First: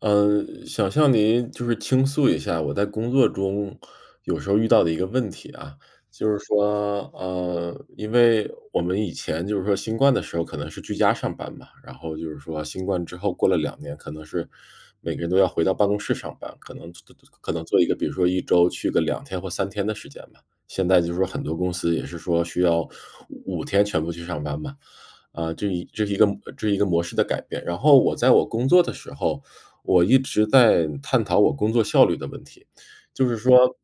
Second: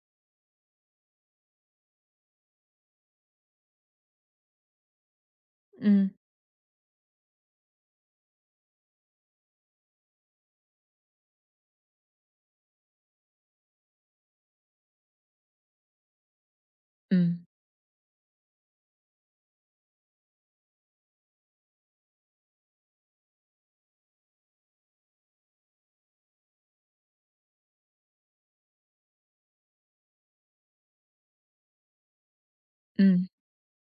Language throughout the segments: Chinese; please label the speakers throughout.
Speaker 1: 嗯，想向您倾诉一下我在工作中有时候遇到的一个问题啊。
Speaker 2: 嗯
Speaker 1: 因为我们以前新冠的时候可能是居家上班嘛，然后新冠之后过了两年，可能是每个人都要回到办公室上班，可能
Speaker 2: 嗯
Speaker 1: 可能做一个，比如说一周去个两天或三天的时间吧。现在很多公司也是说需要五天全部去上班嘛。这是一个这是一个模式的改变。然后我在我工作的时候，我一直在探讨我工作效率的问题。就
Speaker 2: 嗯
Speaker 1: 是说，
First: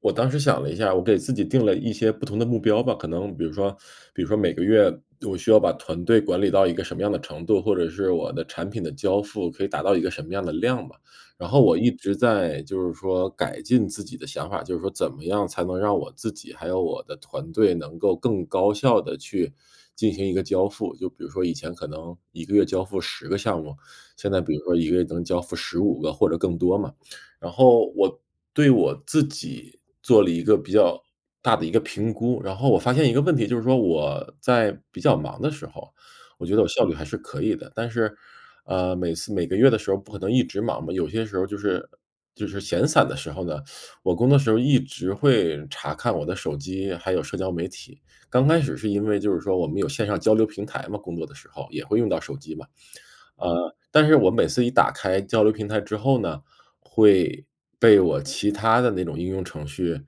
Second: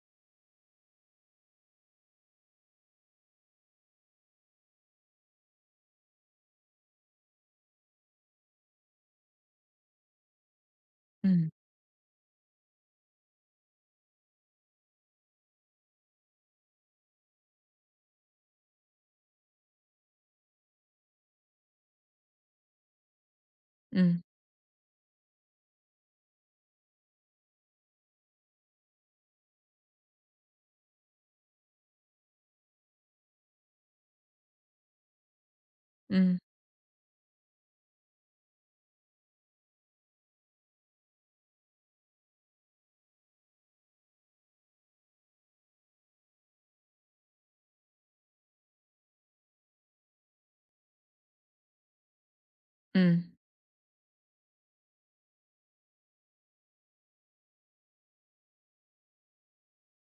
Speaker 1: 我当时想了一下，我给自己定了一些不同的目标吧，可能比如说每个月我需要把团队管理到一个什么样的程度，或者是我的产品的交付可以达到一个什么样的量吧。然
Speaker 2: 嗯
Speaker 1: 后我一直在改进自己的想法，就是说怎么样才能让我自己还有我的团队能够更高效的去进行一个交付。就比如说以前可能一个月交付10个项目，
Speaker 2: 嗯
Speaker 1: 现在比如说一个月能交付15个或者更多嘛。然后我对我自己做了一个比较大的一个评估，然后我发现一个问题，就是说我在比较忙的时候，
Speaker 2: 嗯
Speaker 1: 我觉得我效率还是可以的。但是，每次每个月的时候不可能一直忙嘛，有些时候就是闲散的时候呢，我工作时候一直会查看我的手机，还有社交媒体。刚开始是因为我们有线上交流平台嘛，工作的时候也会用到手机嘛。
Speaker 2: 嗯
Speaker 1: 但是我每次一打开交流平台之后呢，会被我其他的那种应用程序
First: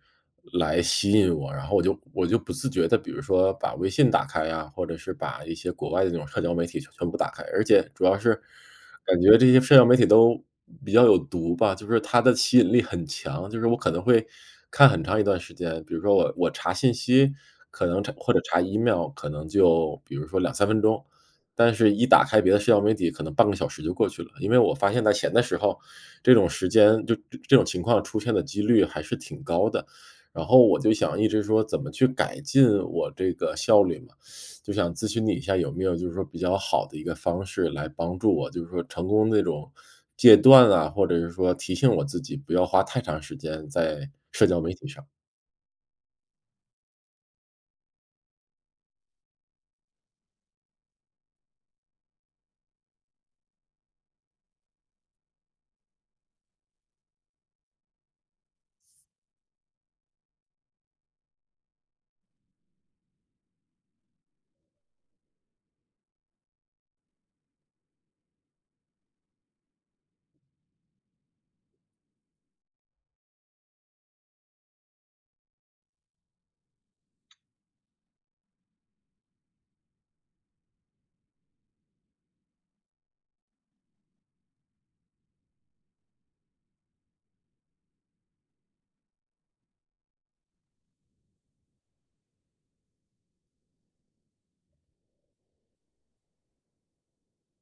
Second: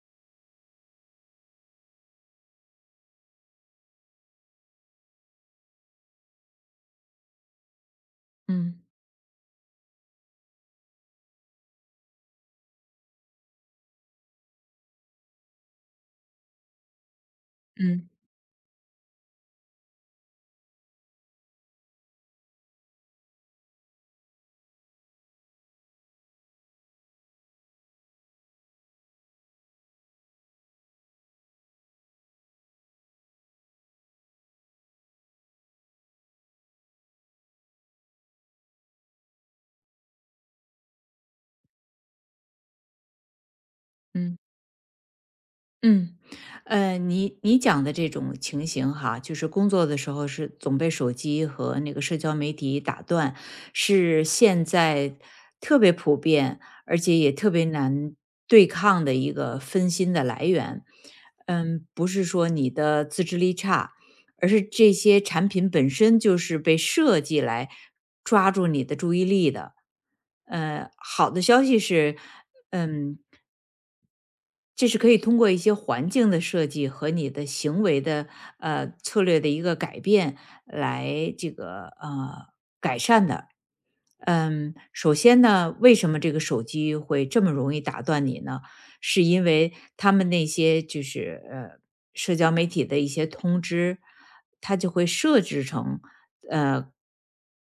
Speaker 1: 来吸引我，然后我就不自觉的，比如说把微信打开呀，或者是把一些国外的那种社交媒体全部打开。而且主要是
Speaker 2: 嗯
Speaker 1: 感觉这些社交媒体都比较有毒吧，就是它的吸引力很强，就是我可能会看很长一段时间，比如说我查信息，可能
Speaker 2: 嗯
Speaker 1: 查或者查 email，可能就比如说2、3分钟，但是一打开别的社交媒体，可能半个小时就过去了。因为我发现在闲的时候，这种时间就这这种情况出现的几率还是挺高的。然后我就想一直说怎么去改进我这个效率嘛，就想咨询你一下有没有比较好的一个方式来帮助我，就是说成功那种戒断啊，或者是说提醒我自己不要花太长时间在
Speaker 2: 嗯。
Speaker 1: 社交媒体上。
Speaker 2: 嗯，你讲的这种情形哈，就是工作的时候是总被手机和那个社交媒体打断，是现在特别普遍，而且也特别难对抗的一个分心的来源。不是说你的自制力差，而是这些产品本身就是被设计来抓住你的注意力的。好的消息是，嗯，这是可以通过一些环境的设计和你的行为的策略的一个改变来这个改善的。首先呢，为什么这个手机会这么容易打断你呢？是因为他们那些就是社交媒体的一些通知，它就会呃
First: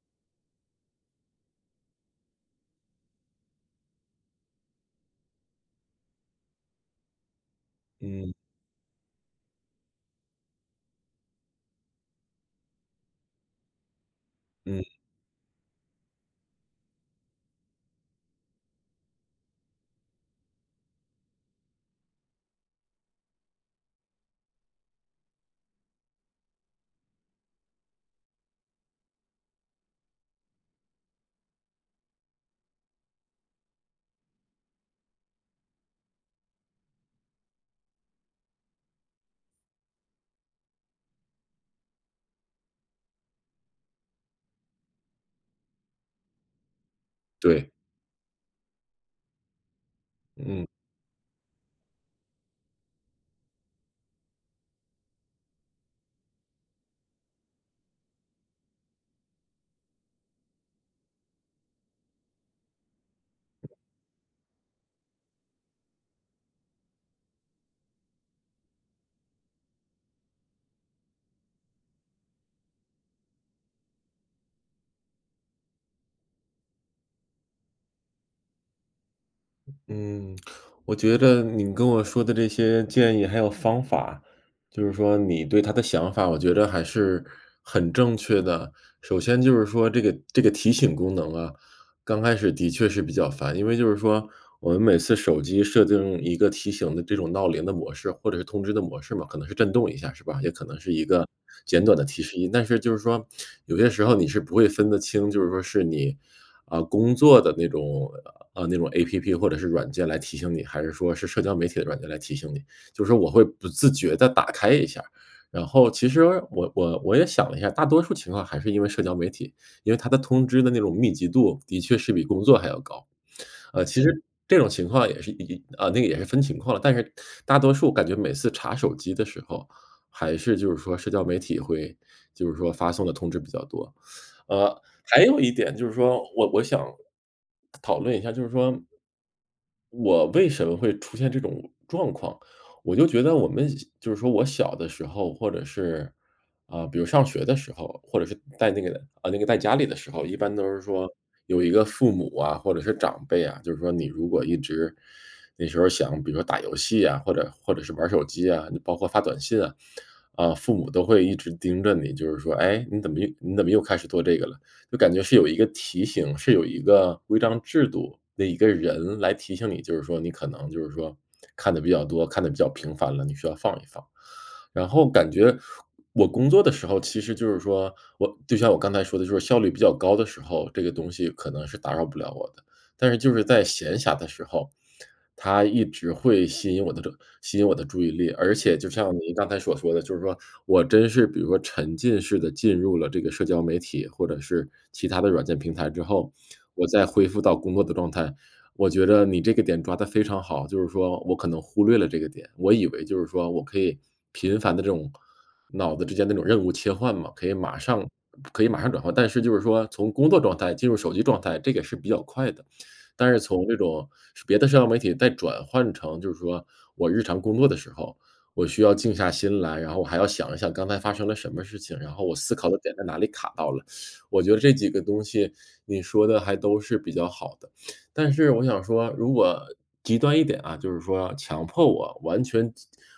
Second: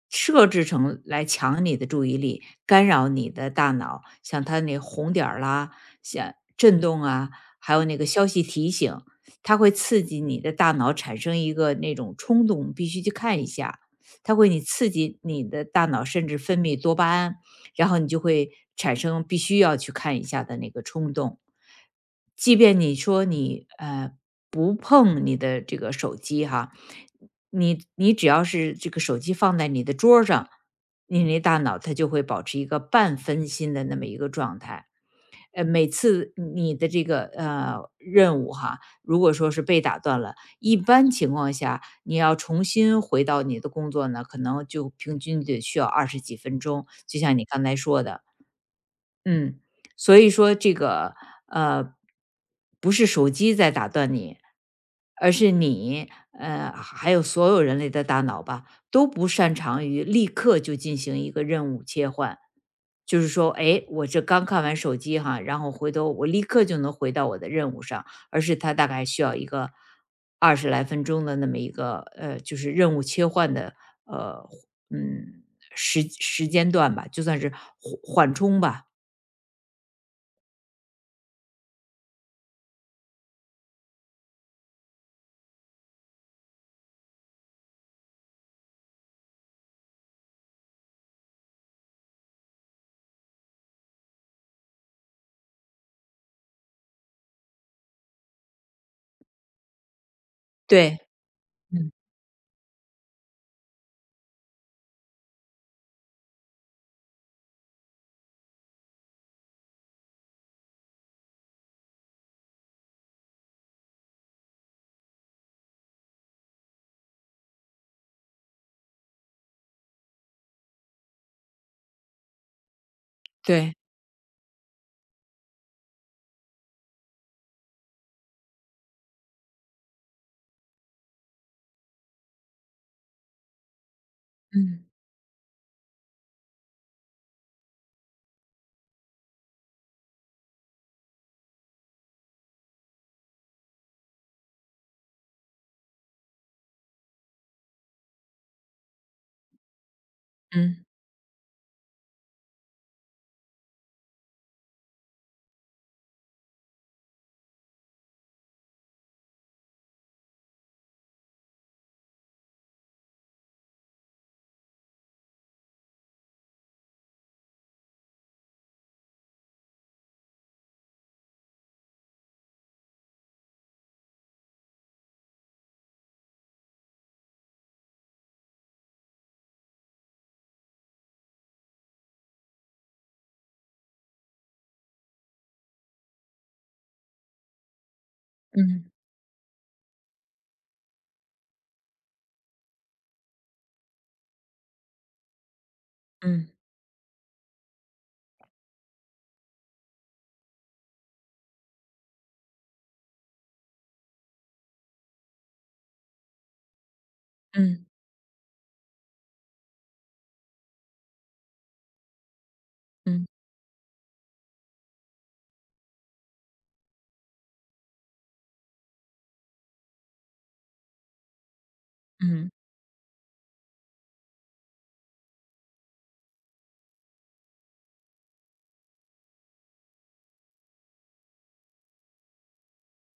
Speaker 2: 设置成来抢你的注意力，干扰你的大脑，像它那红点儿啦，像震动啊，还有那个消
Speaker 1: 嗯
Speaker 2: 息提醒，它会刺激你的大脑产生一个那种冲动，必须去看一下。你
Speaker 1: 嗯，
Speaker 2: 刺激你的大脑，甚至分泌多巴胺，然后你就会产生必须要去看一下的那个冲动。即便你说你不碰你的这个手机哈，你只要是这个手机放在你的桌儿上，你那大脑它就会保持一个半分心的那么一个状态。每次你的这个任务哈，如果说是被打断了，一般情况下，你要重新回到你的工作呢，可能就平均得需要20几分钟，就像你刚
Speaker 1: 对，
Speaker 2: 才说的。嗯，所以说
Speaker 1: 嗯。
Speaker 2: 这个，呃，不是手机在打断你，而是你，还有所有人类的大脑吧，都不擅长于立刻就进行一个任务切换。就是说，哎，我这刚看完手机哈，然后回头我立刻就能回到我的任务上，而是它大概需要一个20来分钟的那么一个就是任务切换的呃，嗯，时间段吧，就算是缓缓冲吧。
Speaker 1: 嗯，我觉得你跟我说的这些建议还有方法，就是说你对他的想法，我觉得还是很正确的。首先这个提醒功能啊，刚开始的确是比较烦，因为我们每次手机设定一个提醒的这种闹铃的模式，或者是通知的模式嘛，可能是震动一下，是吧？也可能是
Speaker 2: 对，
Speaker 1: 一个简
Speaker 2: 嗯
Speaker 1: 短的提示音，但是有些时候你是不会分得清，就是说是你啊，工作的那种那种 APP 或者是软件来提醒你，还是说是社交媒体的软件来提醒你？就是我会不自觉地打开一下，然后其实我也想了一下，大多数情况还是因为社交媒体，因为它的通知的那种密集度的确是比工作还要高。
Speaker 2: 对，
Speaker 1: 其实这种情况也是一啊，那个也是分情况了，但是大多数感觉每次查手机的时候，还是社交媒体会发送的通知比较多。呃，还有一点就是说，我想讨论一下。就是说，我为什么会出现这种状况？我就觉得我们我小的时候，或者是啊，比如上学的时候，或者是在那个啊，那个在家里的时候，一般都是
Speaker 2: 嗯
Speaker 1: 说有一个父母啊，或者是长辈啊，就是说你如果一直那时候想，比如说打游戏啊，或者是玩手机啊，包括发短信啊，啊，父母都会一直盯着你，就是说：“哎，你怎么又开始做这个了？”就感觉是有一个提醒，是有一个规章制度的一个人来提醒你，就是说你可能看的比较多，看的比较频繁了，你需要放一放。然后感觉我工作的时候，其实我就像我刚才说的，就是效率比较高的时候，这个东西可能是打扰不了我的。但是就是在闲暇的时候，它一直会吸引我的注意力。而且
Speaker 2: 嗯
Speaker 1: 就像您刚才所说的，我真是比如说沉浸式的进入了这个社交媒体或者是其他的软件平台之后，
Speaker 2: 嗯
Speaker 1: 我再恢复到工作的状态，我觉得你这个点抓得非常好，就是说我可能忽略了这个点。我以为我可以频繁的这种脑子之间的那种任务切换嘛，
Speaker 2: 嗯
Speaker 1: 可以马上转换，但是从工作状态进入手机状态，这个是比较快的。
Speaker 2: 嗯嗯
Speaker 1: 但是从这种别的社交媒体再转换成我日常工作的时候，我需要静下心来，然后我还要想一想刚才发生了什么事情，然后我
Speaker 2: 嗯嗯
Speaker 1: 思考的点在哪里卡到了。我觉得这几个东西你说的还都是比较好的，但是我想说，如果极端一点啊，就是说强迫我完全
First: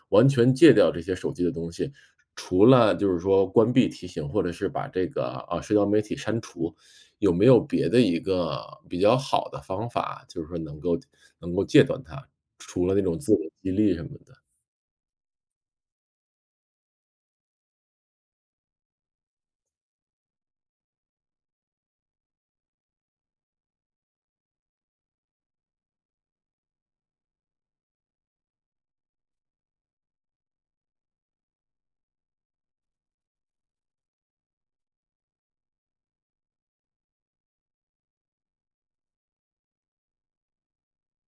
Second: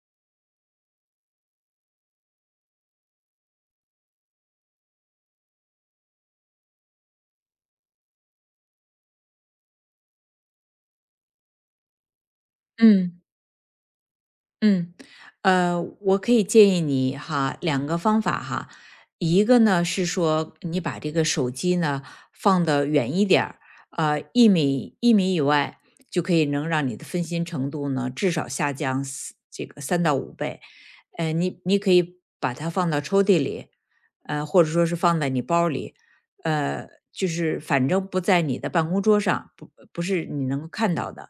Speaker 1: 完全戒掉这些手机的东西，除了关闭提醒或者是把这个，啊，社交媒体删除，有没有别的一个比较好的方法，就是说能够戒断它，除了那种
Speaker 2: 嗯。
Speaker 1: 自我激励什么的？
Speaker 2: 嗯，我可以建议你哈，两个方法哈，一个呢是说你把这个手机呢放得远一点儿，一米以外就可以能让你的分心程度呢至少下降四这个3到5倍，你可以把它放到抽屉里，或者说是放在你包里，呃，就是反正不在你的办公桌上，不是你能够看到的。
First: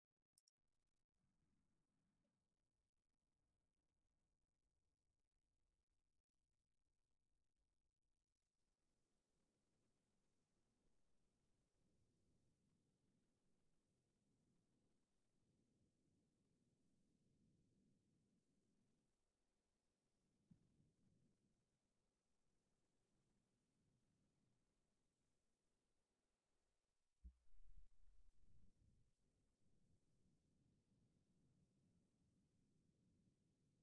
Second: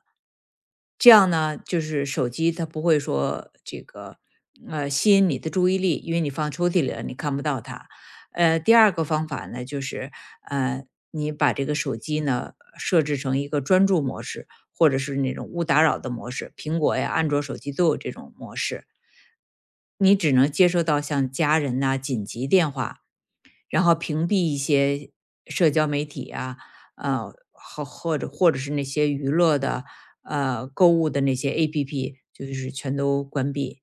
Speaker 2: 这样呢，就是手机它不会说这个吸引你的注意力，因为你放抽屉里了，你看不到它。第二个方法呢，就是呃，你把这个手机呢设置成一个专注模式，或者是那种勿打扰的模式，苹果呀、安卓手机都有这种模式。你只能接收到像家人呐、紧急电话，然后屏蔽一些社交媒体啊，或者是那些娱乐的，购物的那些 APP，就是全都关闭。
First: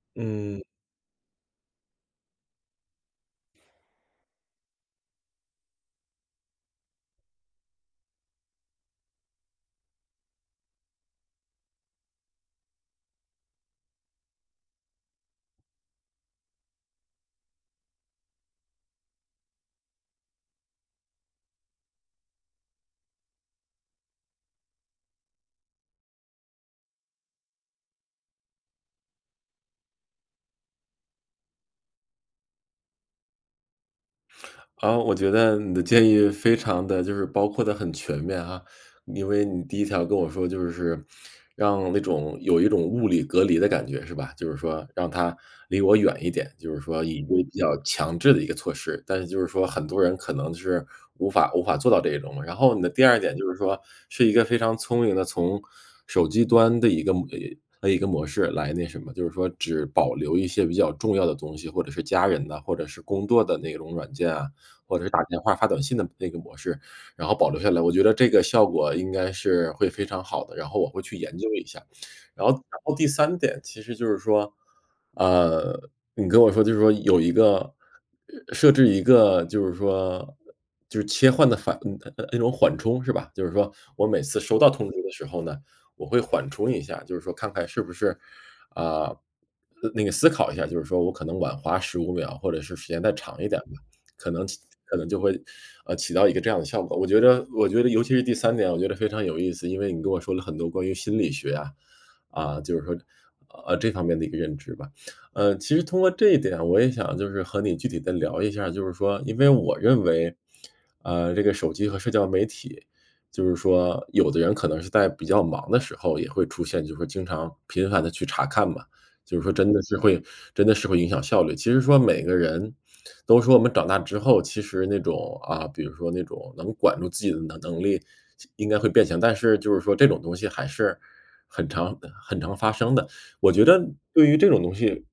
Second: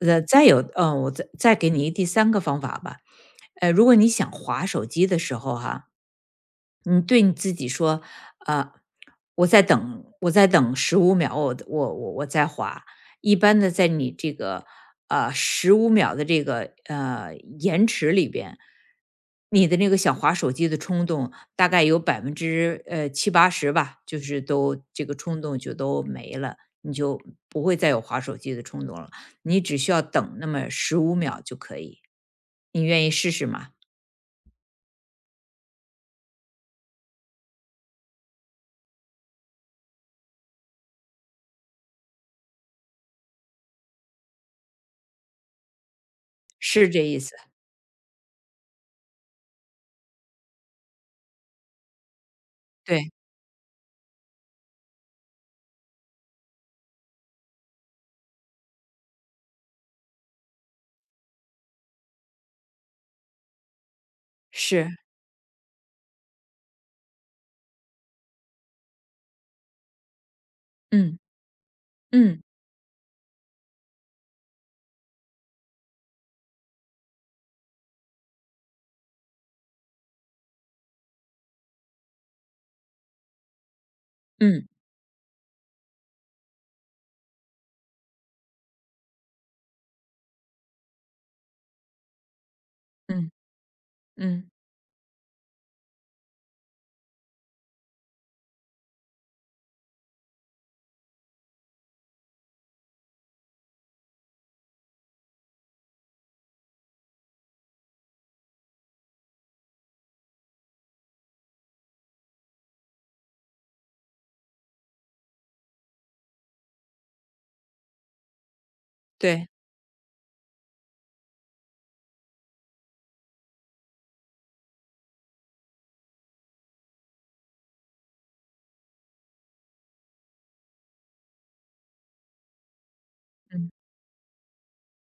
Speaker 2: 再
Speaker 1: 嗯。
Speaker 2: 有，我再给你第三个方法吧，如果你想划手机的时候哈，你对你自己说，啊，我在等十五秒，我再滑。一般的在你这个，十五秒的这个，延迟里边，你的那个想滑手机的冲动大概有百分之七八十吧，就是都这个冲动就都没了，你就不会再有滑手机的冲动了。你只需要等那么十五秒就可以。你愿意试试吗？
Speaker 1: 啊，我觉得你的建议非常的就是包括的很全面啊。因为你第一条跟我说就是让那种有一种物理隔离的感觉是吧？就是说让他离我远一点，就是
Speaker 2: 是这
Speaker 1: 说
Speaker 2: 意
Speaker 1: 一
Speaker 2: 思，
Speaker 1: 个比较强制的一个措施，但是就是说很多人可能是无法做到这一种。然后你的第
Speaker 2: 对，
Speaker 1: 二点就是说，是一个非常聪明的从手机端的一个一个模式来那什么，就是说只保留一些比较重要的东西，或者是家人的，或者是工作的那种软件啊，
Speaker 2: 是，
Speaker 1: 或者是打电话、发短信的那个模式，然后保留下来。我觉得这个效果应该是会非常好的，然后我会去
Speaker 2: 嗯。
Speaker 1: 研究一下。
Speaker 2: 嗯
Speaker 1: 然后第三点其实就是说，呃，你跟我说有一个设置一个就是切换的那种缓冲是吧？就是说我每次收
Speaker 2: 嗯
Speaker 1: 到通知的时候呢，我会缓冲一下，就是说看看是不是，啊，呃，那个思考一下，就是说我可能晚滑15秒，或者是时间再
Speaker 2: 嗯
Speaker 1: 长一点吧。可能
Speaker 2: 嗯，
Speaker 1: 可能就会，起到一个这样的效果。我觉得尤其是第三点，我觉得非常有意思，因为你跟我说了很多关于心理学啊，啊，这方面的一个认知吧。其实通过这一点，我也想就是和你具体的聊一下。因为我认为，这个手机和社交媒体，就是说有的人可能是在比较忙的时候也会出现，就是说经常频繁的去查看嘛，就是
Speaker 2: 对，
Speaker 1: 说真的是会影响效率。其实说每个人都说我们长大之后，其实那种啊，比如说那种能管住自己的能力应该会变强，但是这种东西还是很常很常发生的。我觉
Speaker 2: 嗯
Speaker 1: 得对于这种东西，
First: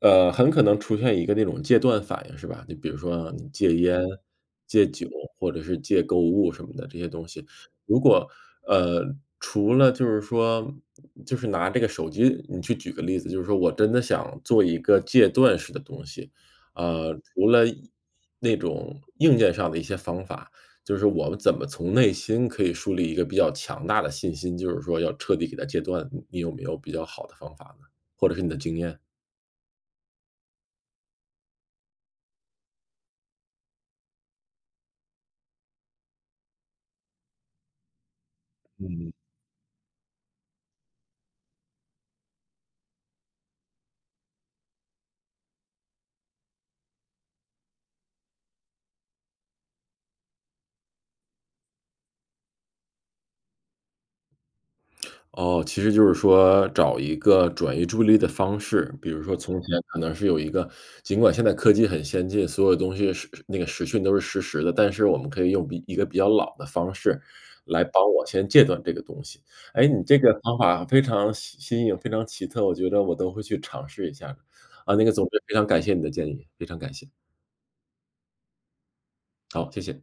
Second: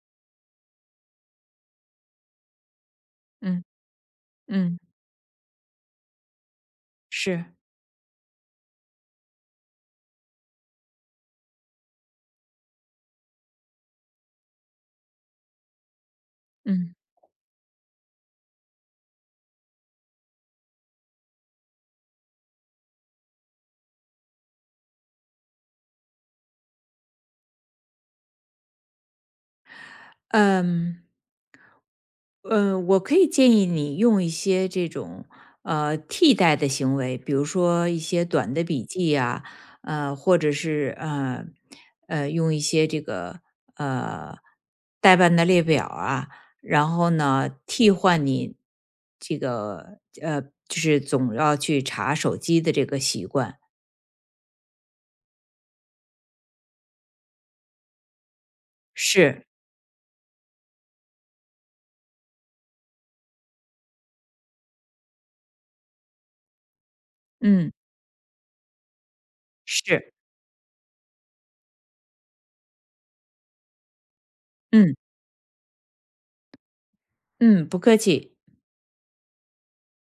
Speaker 1: 很可能出现一个那种戒断反应，是吧？你比如说你
Speaker 2: 嗯
Speaker 1: 戒烟、
Speaker 2: 嗯，
Speaker 1: 戒酒或者是戒购物什么的这些东西，
Speaker 2: 是，
Speaker 1: 如果呃，除了就是拿这个手机，你去举个例子，就是说我真的想做一个戒断式的东西。
Speaker 2: 嗯
Speaker 1: 除了那种硬件上的一些方法，就是我们怎么从内心可以树立一个比较强大的信心，就是说要彻底给它戒断，你有没有比较好的方法呢？或者是你的经验？
Speaker 2: 嗯。我可以建议你用一些这种替代的行为，比如说一些短的笔记
Speaker 1: 嗯。
Speaker 2: 呀、或者是用一些这个呃代办的列表啊，然后呢替换你这个就是总要去查手机的这个习惯，
Speaker 1: 哦，其实就是说找一个转移注意力的方式，比如说
Speaker 2: 是，
Speaker 1: 从前可能是有一个尽管现在科技很先进，所有东西是那个时讯都是实时的，但是我们可以用比一个比较老的方式
Speaker 2: 嗯
Speaker 1: 来帮我先戒断这个东西。哎，你
Speaker 2: 是，
Speaker 1: 这个方法非常新新颖，非常奇特，我觉得我都会去尝试一下的。啊，
Speaker 2: 嗯。
Speaker 1: 那个总之非常感谢你的建议，非常感谢，
Speaker 2: 嗯，不客气。
Speaker 1: 好，谢谢。